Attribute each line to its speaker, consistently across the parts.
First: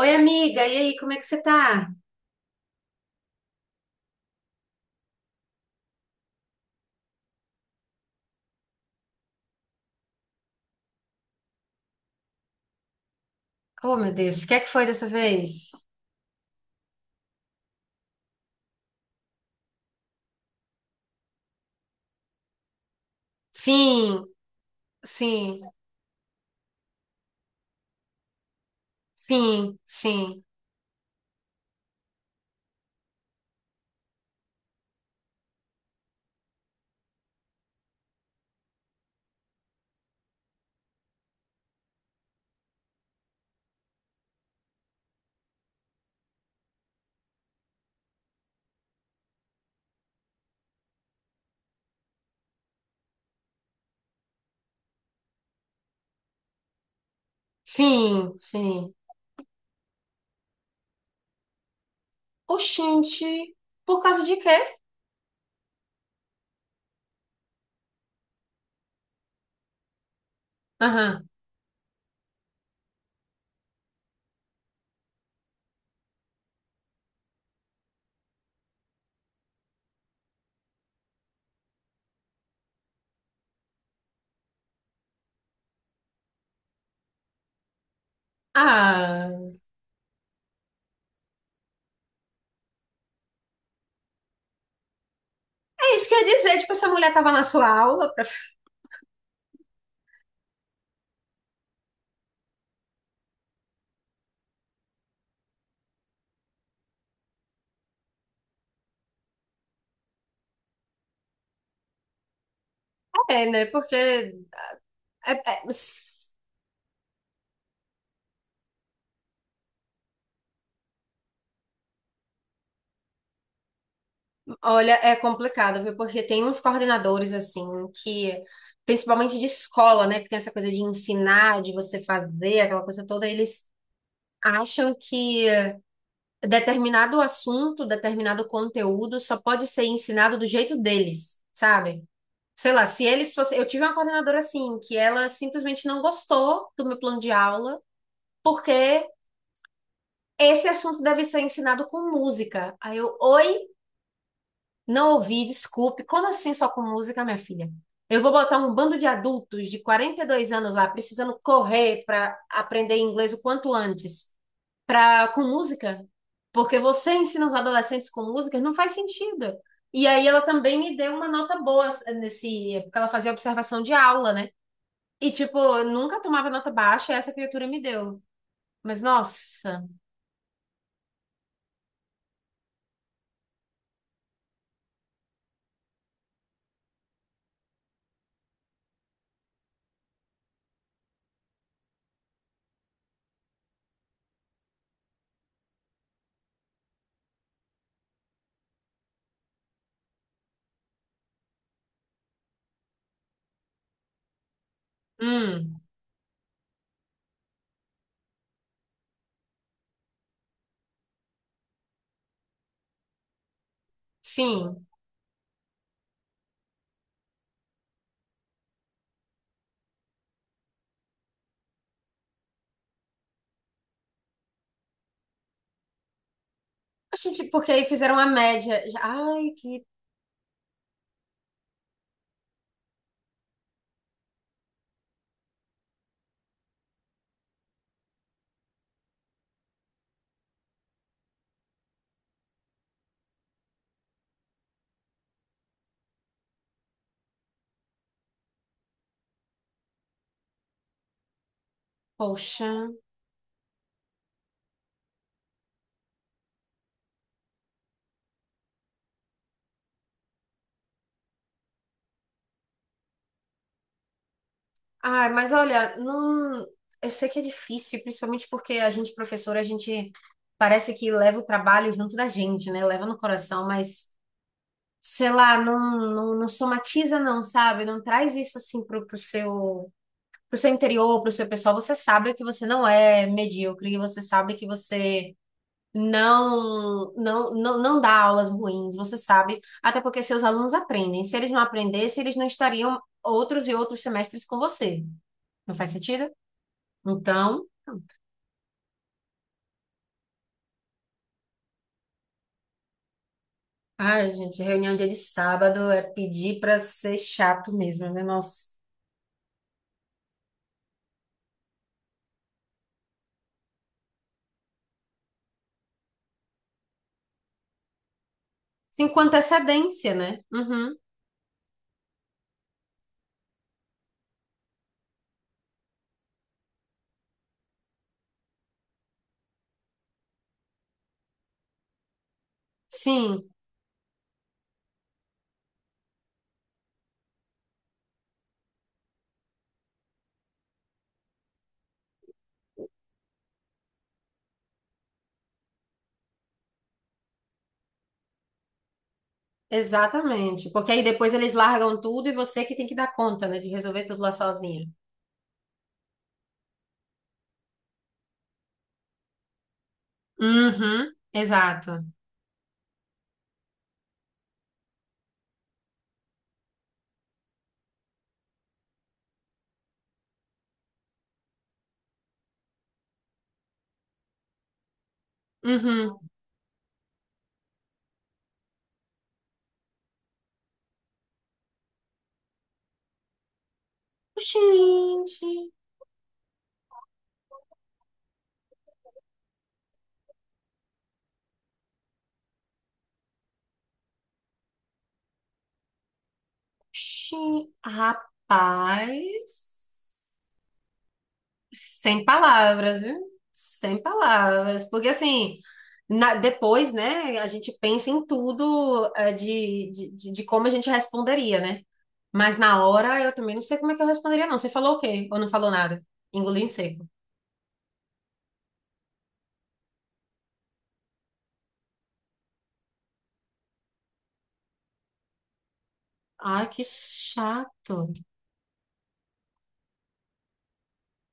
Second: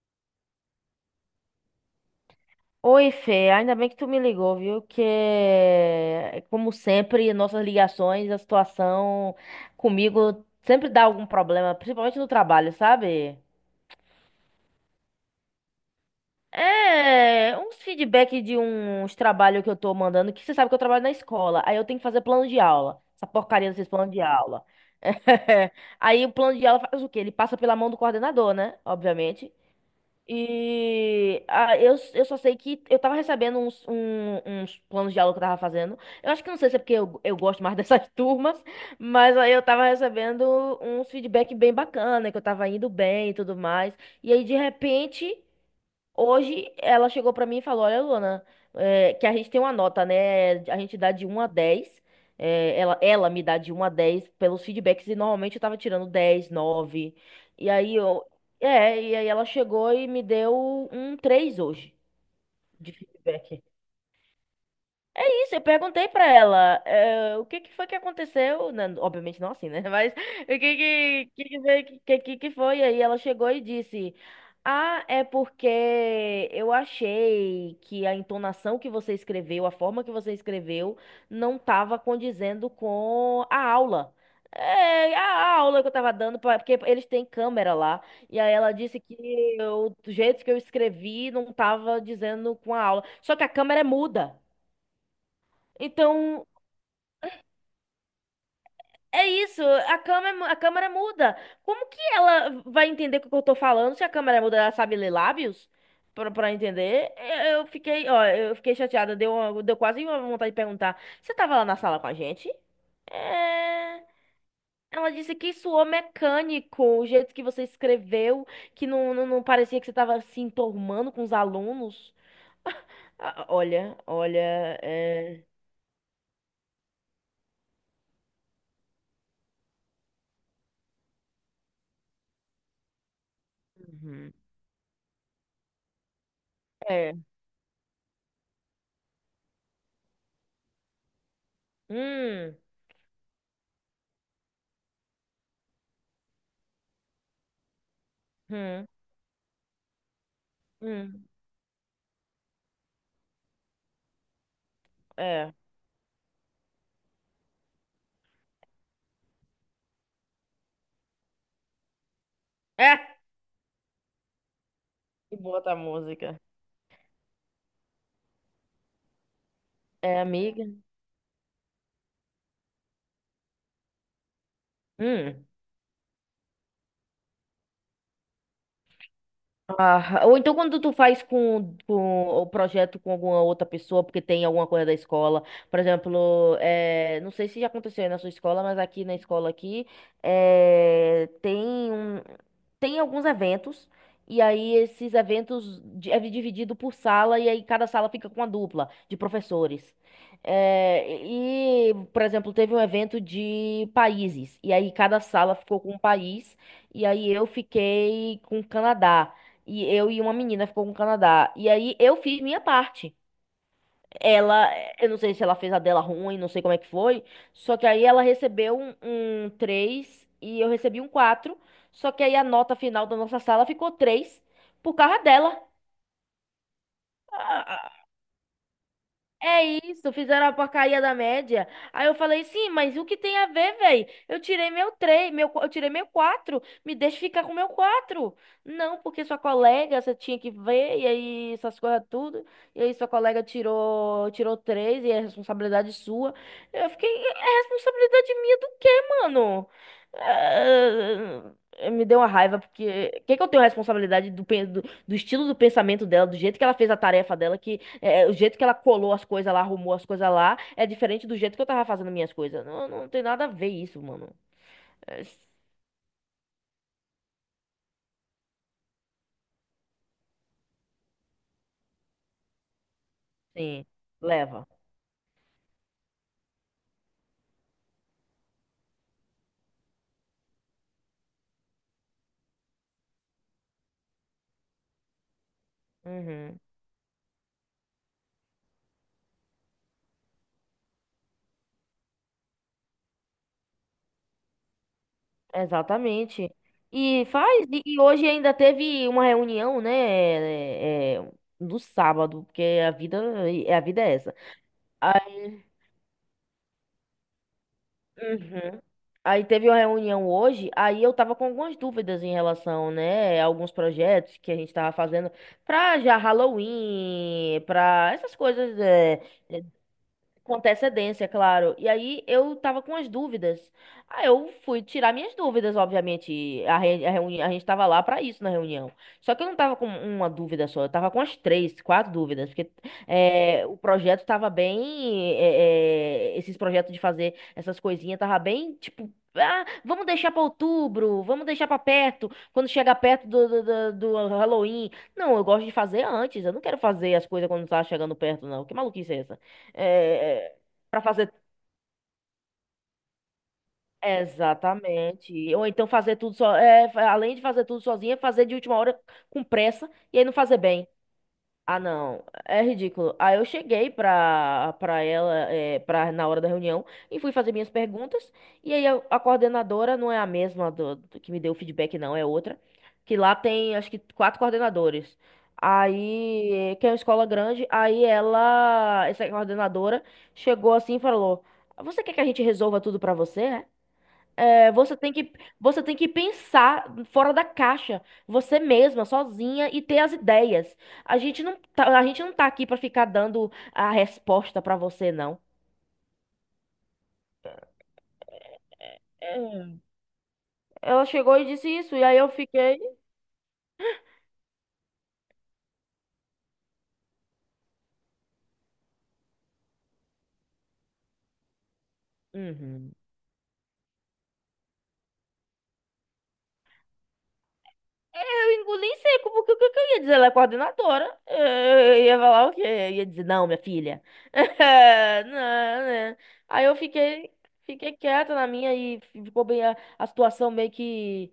Speaker 1: Oi, amiga, e aí, como é que você tá?
Speaker 2: Oi, Fê, ainda bem que tu me ligou, viu? Que, como sempre, nossas ligações, a situação comigo sempre dá algum problema, principalmente no trabalho, sabe?
Speaker 1: Oh, meu Deus, o que é que foi dessa vez?
Speaker 2: É, uns feedback de uns trabalhos que eu tô mandando, que você sabe que eu trabalho na escola, aí eu tenho que fazer plano de aula, essa porcaria desses planos de
Speaker 1: Sim,
Speaker 2: aula.
Speaker 1: sim,
Speaker 2: Aí o plano de aula faz o quê? Ele passa pela mão do coordenador, né? Obviamente.
Speaker 1: sim, sim,
Speaker 2: E ah, eu só sei que eu tava recebendo uns planos de aula que eu tava fazendo. Eu acho que não sei se é porque eu gosto mais dessas turmas, mas aí eu tava recebendo uns feedback bem bacana, que eu tava indo bem e tudo mais. E aí, de repente. Hoje ela chegou pra mim e falou: Olha, Luana, é, que a gente tem uma nota, né? A gente dá de 1 a 10. Ela me dá de 1 a 10 pelos feedbacks e normalmente eu tava tirando 10, 9. E aí eu.
Speaker 1: sim, sim.
Speaker 2: É, e aí ela chegou e me deu um 3 hoje de
Speaker 1: Oxente,
Speaker 2: feedback.
Speaker 1: por causa de quê?
Speaker 2: Isso, eu perguntei pra ela, o que que foi que aconteceu, né? Obviamente não assim, né? Mas o que
Speaker 1: Aham.
Speaker 2: que, foi- que foi? Aí ela chegou e disse: Ah, é porque eu achei que a entonação que você escreveu, a forma que você escreveu, não estava condizendo com a aula. É, a aula que eu tava dando, porque eles têm câmera lá. E aí ela disse que
Speaker 1: Ah,
Speaker 2: o jeito que eu escrevi não tava dizendo com a aula. Só que a câmera é muda.
Speaker 1: é isso que eu ia
Speaker 2: Então,
Speaker 1: dizer, tipo, essa mulher tava na sua aula pra...
Speaker 2: é isso, a câmera muda. Como que ela vai entender o que eu tô falando se a câmera muda? Ela sabe ler lábios? Pra entender? Eu fiquei, ó, eu fiquei chateada, deu quase uma vontade de perguntar. Você tava lá na sala com a gente?
Speaker 1: É, né,
Speaker 2: É...
Speaker 1: porque...
Speaker 2: Ela disse
Speaker 1: é-
Speaker 2: que
Speaker 1: é-
Speaker 2: suou
Speaker 1: s-
Speaker 2: mecânico, o jeito que você escreveu, que não, não, não parecia que você tava se enturmando com os alunos. Ah, olha, olha,
Speaker 1: olha, é
Speaker 2: é...
Speaker 1: complicado, viu, porque tem uns coordenadores, assim, que... Principalmente de escola, né, que tem essa coisa de ensinar, de você fazer, aquela coisa toda, eles
Speaker 2: Uhum.
Speaker 1: acham que...
Speaker 2: É.
Speaker 1: determinado assunto, determinado conteúdo só pode ser ensinado do jeito deles, sabe?
Speaker 2: Hum,
Speaker 1: Sei lá, se eles fossem. Eu tive uma coordenadora assim, que ela simplesmente não gostou do meu plano de aula, porque
Speaker 2: hum,
Speaker 1: esse assunto deve
Speaker 2: hum,
Speaker 1: ser ensinado com música. Aí eu, oi, não ouvi,
Speaker 2: é.
Speaker 1: desculpe. Como assim só com música, minha filha? Eu vou botar um bando de adultos de 42 anos lá, precisando correr para aprender
Speaker 2: É.
Speaker 1: inglês o quanto antes. Pra,
Speaker 2: E
Speaker 1: com
Speaker 2: boa a
Speaker 1: música,
Speaker 2: música.
Speaker 1: porque você ensina os adolescentes com música, não faz sentido. E
Speaker 2: É,
Speaker 1: aí ela
Speaker 2: amiga.
Speaker 1: também me deu uma nota boa nesse, porque ela fazia observação de aula, né? E
Speaker 2: Hum.
Speaker 1: tipo, eu nunca tomava nota baixa, essa criatura me deu. Mas nossa,
Speaker 2: Ah, ou então quando tu faz com o projeto com alguma outra pessoa, porque tem alguma coisa da escola, por exemplo, não sei se já aconteceu aí na sua escola, mas aqui na escola aqui eh, tem um, tem alguns eventos, e aí esses eventos é dividido por sala, e aí cada sala fica com uma dupla de professores. Por exemplo, teve um evento de países, e aí cada sala
Speaker 1: hum,
Speaker 2: ficou com um país, e aí eu fiquei com o Canadá. E eu e uma menina ficou com o Canadá. E aí eu fiz minha parte. Ela,
Speaker 1: sim.
Speaker 2: eu não sei se ela fez a dela ruim, não sei como é que foi. Só que aí ela recebeu um 3 e eu recebi um quatro. Só que aí a nota final da nossa sala ficou 3 por causa dela.
Speaker 1: A gente, porque aí fizeram a média. Já- Ai,
Speaker 2: É
Speaker 1: que
Speaker 2: isso, fizeram a porcaria da média. Aí eu falei, sim, mas o que tem a ver, velho? Eu tirei meu 3, eu tirei meu 4, me deixa ficar com meu 4? Não, porque sua colega, você tinha que ver, e aí essas coisas tudo. E aí sua colega tirou 3 e é responsabilidade sua. Eu fiquei, é responsabilidade minha do quê, mano? Me deu uma raiva,
Speaker 1: poxa.
Speaker 2: porque... que eu tenho responsabilidade do estilo do pensamento dela, do jeito que ela fez a tarefa dela, é, o jeito que ela colou as coisas lá, arrumou as coisas lá, é diferente do jeito que eu tava fazendo minhas coisas. Não, não tem nada a ver isso, mano. É,
Speaker 1: Ai, mas olha, não, eu sei que é difícil, principalmente porque a gente professora, a gente parece que leva o trabalho junto da gente, né? Leva no coração,
Speaker 2: sim,
Speaker 1: mas
Speaker 2: leva.
Speaker 1: sei lá, não, não, não somatiza não, sabe? Não traz isso assim pro, pro seu interior, pro seu pessoal. Você sabe que você não é medíocre, você sabe que você
Speaker 2: Uhum,
Speaker 1: não, não, não, não dá aulas ruins, você sabe, até porque seus alunos aprendem. Se eles não aprendessem, eles não estariam outros e outros semestres com você. Não faz sentido?
Speaker 2: exatamente. E
Speaker 1: Então,
Speaker 2: faz. E hoje ainda teve uma reunião, né? É, é, no sábado, porque a vida é
Speaker 1: ai,
Speaker 2: essa.
Speaker 1: gente, reunião dia de sábado é pedir pra ser chato mesmo, né? Nossa.
Speaker 2: Uhum. Aí teve uma reunião hoje, aí eu tava com algumas dúvidas em relação, né, a alguns projetos que a gente tava fazendo pra já Halloween, pra essas coisas,
Speaker 1: Sim, com
Speaker 2: é,
Speaker 1: antecedência, né?
Speaker 2: com
Speaker 1: Uhum.
Speaker 2: antecedência, claro. E aí eu tava com as dúvidas. Aí eu fui tirar minhas dúvidas, obviamente. Reuni a gente tava lá pra isso na reunião. Só que eu não tava com uma dúvida só, eu tava com as três, quatro dúvidas. Porque
Speaker 1: Sim.
Speaker 2: é, o projeto tava bem. É, é, esses projetos de fazer essas coisinhas tava bem tipo. Ah, vamos deixar pra outubro, vamos deixar pra perto, quando chegar perto do Halloween. Não, eu gosto de fazer antes, eu não quero fazer as coisas quando tá chegando perto, não. Que maluquice é essa? É,
Speaker 1: Exatamente, porque
Speaker 2: para
Speaker 1: aí depois
Speaker 2: fazer
Speaker 1: eles largam tudo e você que tem que dar conta, né, de resolver tudo lá sozinha.
Speaker 2: exatamente. Ou então fazer tudo só, é, além de fazer tudo sozinha, fazer de última hora com pressa e aí não fazer bem.
Speaker 1: Uhum,
Speaker 2: Ah,
Speaker 1: exato.
Speaker 2: não, é ridículo. Aí eu cheguei pra ela, na hora da reunião, e fui fazer minhas perguntas. E aí a coordenadora não é a mesma do que me deu o feedback, não, é outra. Que lá tem, acho que, quatro coordenadores.
Speaker 1: Uhum.
Speaker 2: Aí, que é uma escola grande, essa coordenadora, chegou assim e falou: Você quer que a gente resolva tudo pra você? É? É,
Speaker 1: Gente,
Speaker 2: você tem que pensar fora da caixa, você mesma, sozinha e ter as ideias. A gente não tá aqui pra ficar dando a resposta pra você, não.
Speaker 1: gente,
Speaker 2: É.
Speaker 1: rapaz,
Speaker 2: Ela chegou e disse isso, e aí
Speaker 1: sem
Speaker 2: eu fiquei.
Speaker 1: palavras, viu? Sem palavras, porque assim, na- depois, né, a gente pensa em tudo de como a gente responderia, né? Mas na
Speaker 2: Uhum.
Speaker 1: hora eu também não sei como é que eu responderia, não. Você falou o quê? Ou não falou nada? Engoliu em seco.
Speaker 2: Eu engoli em seco, porque o que que eu ia dizer? Ela é coordenadora. É, eu ia falar o quê? Eu ia dizer, não, minha filha. Não, né? Aí
Speaker 1: Ai, que
Speaker 2: fiquei
Speaker 1: chato.
Speaker 2: quieta na minha e ficou bem a situação meio que.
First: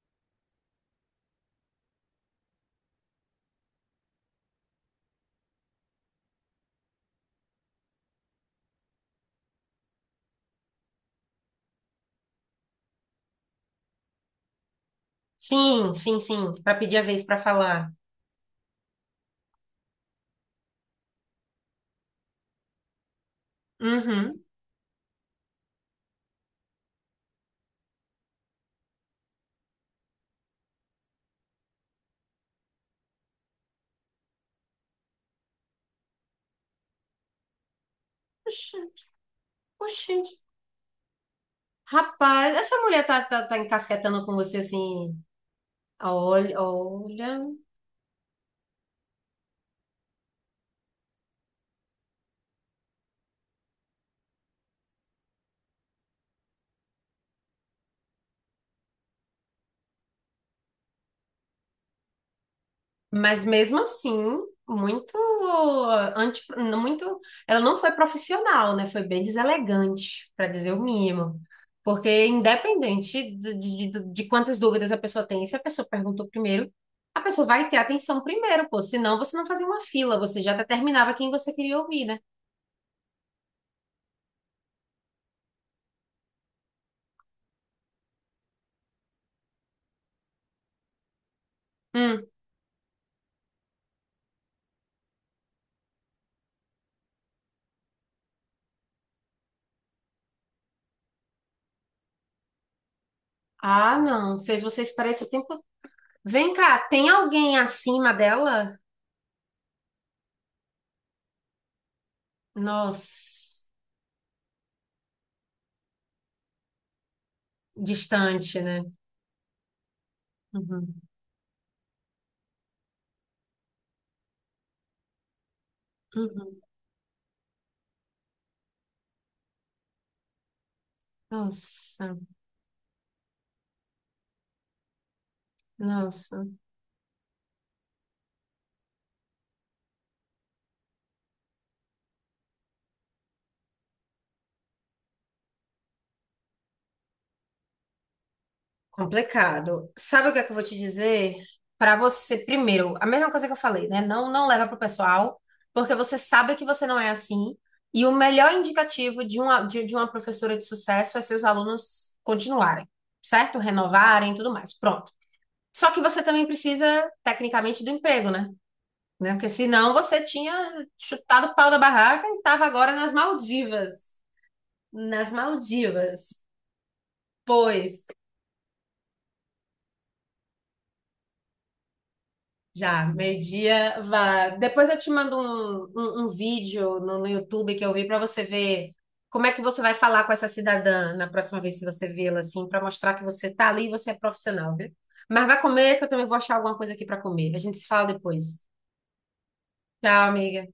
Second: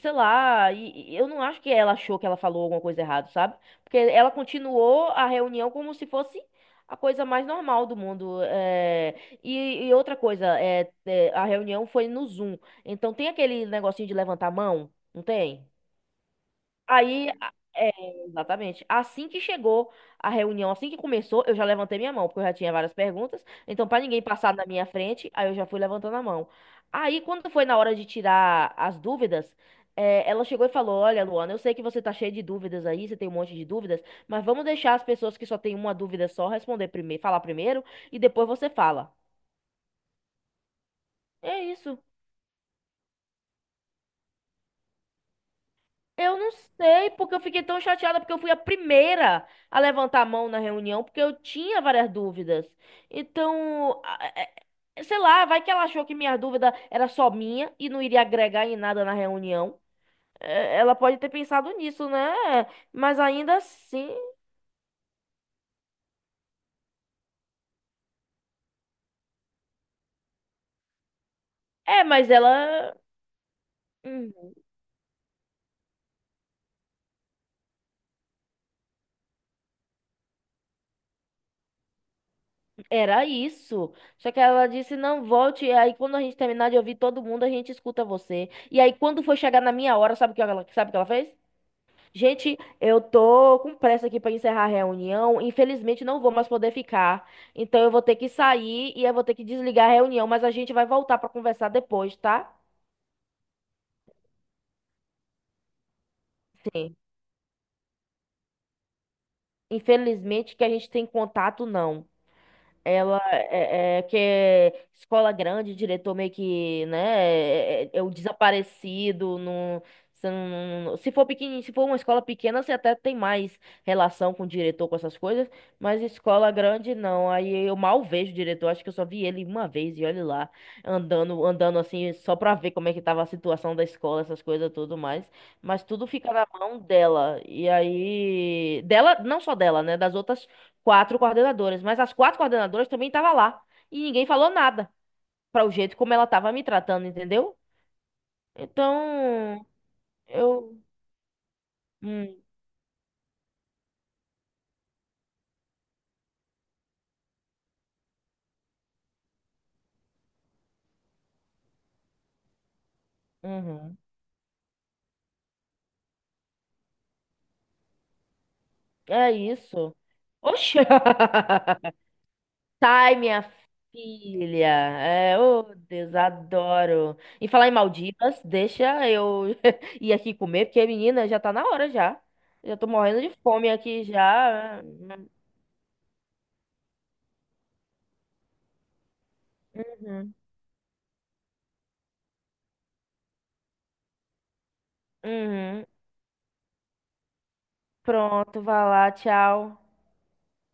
Speaker 2: Sei lá, e eu não acho que ela achou que ela falou alguma coisa errada, sabe? Porque ela continuou a reunião como se fosse a coisa mais normal do mundo. É. E outra coisa, é, é, a reunião foi no Zoom. Então tem aquele negocinho de levantar a mão, não tem?
Speaker 1: Sim, sim, sim. Pra pedir a vez
Speaker 2: Aí,
Speaker 1: pra
Speaker 2: a-
Speaker 1: falar.
Speaker 2: é, exatamente. Assim que chegou a reunião, assim que começou, eu já levantei minha mão, porque eu já tinha várias perguntas. Então, para ninguém
Speaker 1: Uhum.
Speaker 2: passar na minha frente, aí eu já fui levantando a mão. Aí, quando foi na hora de tirar as dúvidas, é, ela chegou e falou: Olha, Luana, eu sei que você tá cheia de dúvidas aí, você tem um monte de dúvidas, mas vamos deixar as pessoas que só têm uma dúvida só responder primeiro, falar primeiro, e depois você
Speaker 1: Oxi,
Speaker 2: fala.
Speaker 1: oxi.
Speaker 2: É isso.
Speaker 1: Rapaz, essa mulher tá, tá, tá encasquetando com você assim.
Speaker 2: Eu não
Speaker 1: Olha,
Speaker 2: sei porque eu
Speaker 1: olha.
Speaker 2: fiquei tão chateada, porque eu fui a primeira a levantar a mão na reunião, porque eu tinha várias dúvidas. Então, sei lá, vai que ela achou que minha dúvida era só minha e não iria agregar em nada na reunião. É, ela pode ter pensado nisso, né? Mas
Speaker 1: Mas
Speaker 2: ainda
Speaker 1: mesmo
Speaker 2: assim.
Speaker 1: assim, muito anti, muito, ela não foi profissional, né? Foi bem deselegante, para dizer o mínimo.
Speaker 2: É,
Speaker 1: Porque
Speaker 2: mas ela.
Speaker 1: independente de
Speaker 2: Hum,
Speaker 1: quantas dúvidas a pessoa tem, se a pessoa perguntou primeiro, a pessoa vai ter atenção primeiro, pô. Senão você não fazia uma fila, você já determinava quem você queria ouvir, né?
Speaker 2: Era isso. Só que ela disse: não, volte. E aí, quando a gente terminar de ouvir todo mundo, a gente escuta você. E aí, quando foi chegar na minha hora, sabe sabe o que ela fez?
Speaker 1: Hum.
Speaker 2: Gente, eu tô com pressa aqui para encerrar a reunião. Infelizmente, não vou mais poder ficar. Então, eu vou ter que sair e eu vou ter que desligar a reunião. Mas a gente vai voltar para conversar depois, tá?
Speaker 1: Ah, não, fez você esperar esse tempo. Vem cá,
Speaker 2: Sim.
Speaker 1: tem alguém acima dela?
Speaker 2: Infelizmente, que a gente tem contato, não. Ela
Speaker 1: Nossa,
Speaker 2: é, é que é escola grande, diretor meio que, né, é é o
Speaker 1: distante, né?
Speaker 2: desaparecido. No você não- não-
Speaker 1: Uhum.
Speaker 2: não- Se for pequenininho, se for uma escola pequena, você até tem mais relação com o diretor, com essas coisas, mas escola
Speaker 1: Uhum.
Speaker 2: grande não. Aí eu mal vejo o diretor, acho que eu só vi ele uma vez e olhe lá, andando assim,
Speaker 1: Nossa.
Speaker 2: só pra ver como é que tava a situação da escola, essas coisas tudo mais. Mas tudo fica
Speaker 1: Nossa.
Speaker 2: na mão dela. E aí, não só dela, né, das outras quatro coordenadoras, mas as quatro coordenadoras também estavam lá. E ninguém falou nada para o jeito como ela estava me tratando, entendeu? Então,
Speaker 1: Complicado. Sabe o que é que eu vou te
Speaker 2: eu.
Speaker 1: dizer? Para
Speaker 2: Hum,
Speaker 1: você, primeiro, a mesma coisa que eu falei, né? Não, não leva pro pessoal, porque você sabe que você não é assim. E o melhor indicativo de uma, de uma professora de sucesso é seus alunos continuarem, certo?
Speaker 2: uhum.
Speaker 1: Renovarem e tudo mais. Pronto. Só que você também precisa, tecnicamente, do emprego, né?
Speaker 2: É
Speaker 1: Né? Porque senão
Speaker 2: isso.
Speaker 1: você
Speaker 2: Oxe!
Speaker 1: tinha chutado o pau da barraca e estava agora nas
Speaker 2: Sai, minha
Speaker 1: Maldivas.
Speaker 2: filha.
Speaker 1: Nas
Speaker 2: É, oh, Deus,
Speaker 1: Maldivas.
Speaker 2: adoro. E falar em
Speaker 1: Pois.
Speaker 2: Maldivas, deixa eu ir aqui comer, porque, menina, já tá na hora já. Já tô
Speaker 1: Já,
Speaker 2: morrendo de fome
Speaker 1: meio-dia,
Speaker 2: aqui
Speaker 1: vá.
Speaker 2: já.
Speaker 1: Depois eu te mando um, um, um vídeo no, no YouTube que eu vi para você ver como é que você vai falar com
Speaker 2: Uhum.
Speaker 1: essa cidadã na próxima vez que você vê-la, assim, para mostrar que você tá ali e você é profissional, viu? Mas vai
Speaker 2: Uhum.
Speaker 1: comer, que eu também vou achar alguma coisa aqui para comer. A gente se fala
Speaker 2: Pronto,
Speaker 1: depois.
Speaker 2: vai lá, tchau.
Speaker 1: Tchau, amiga.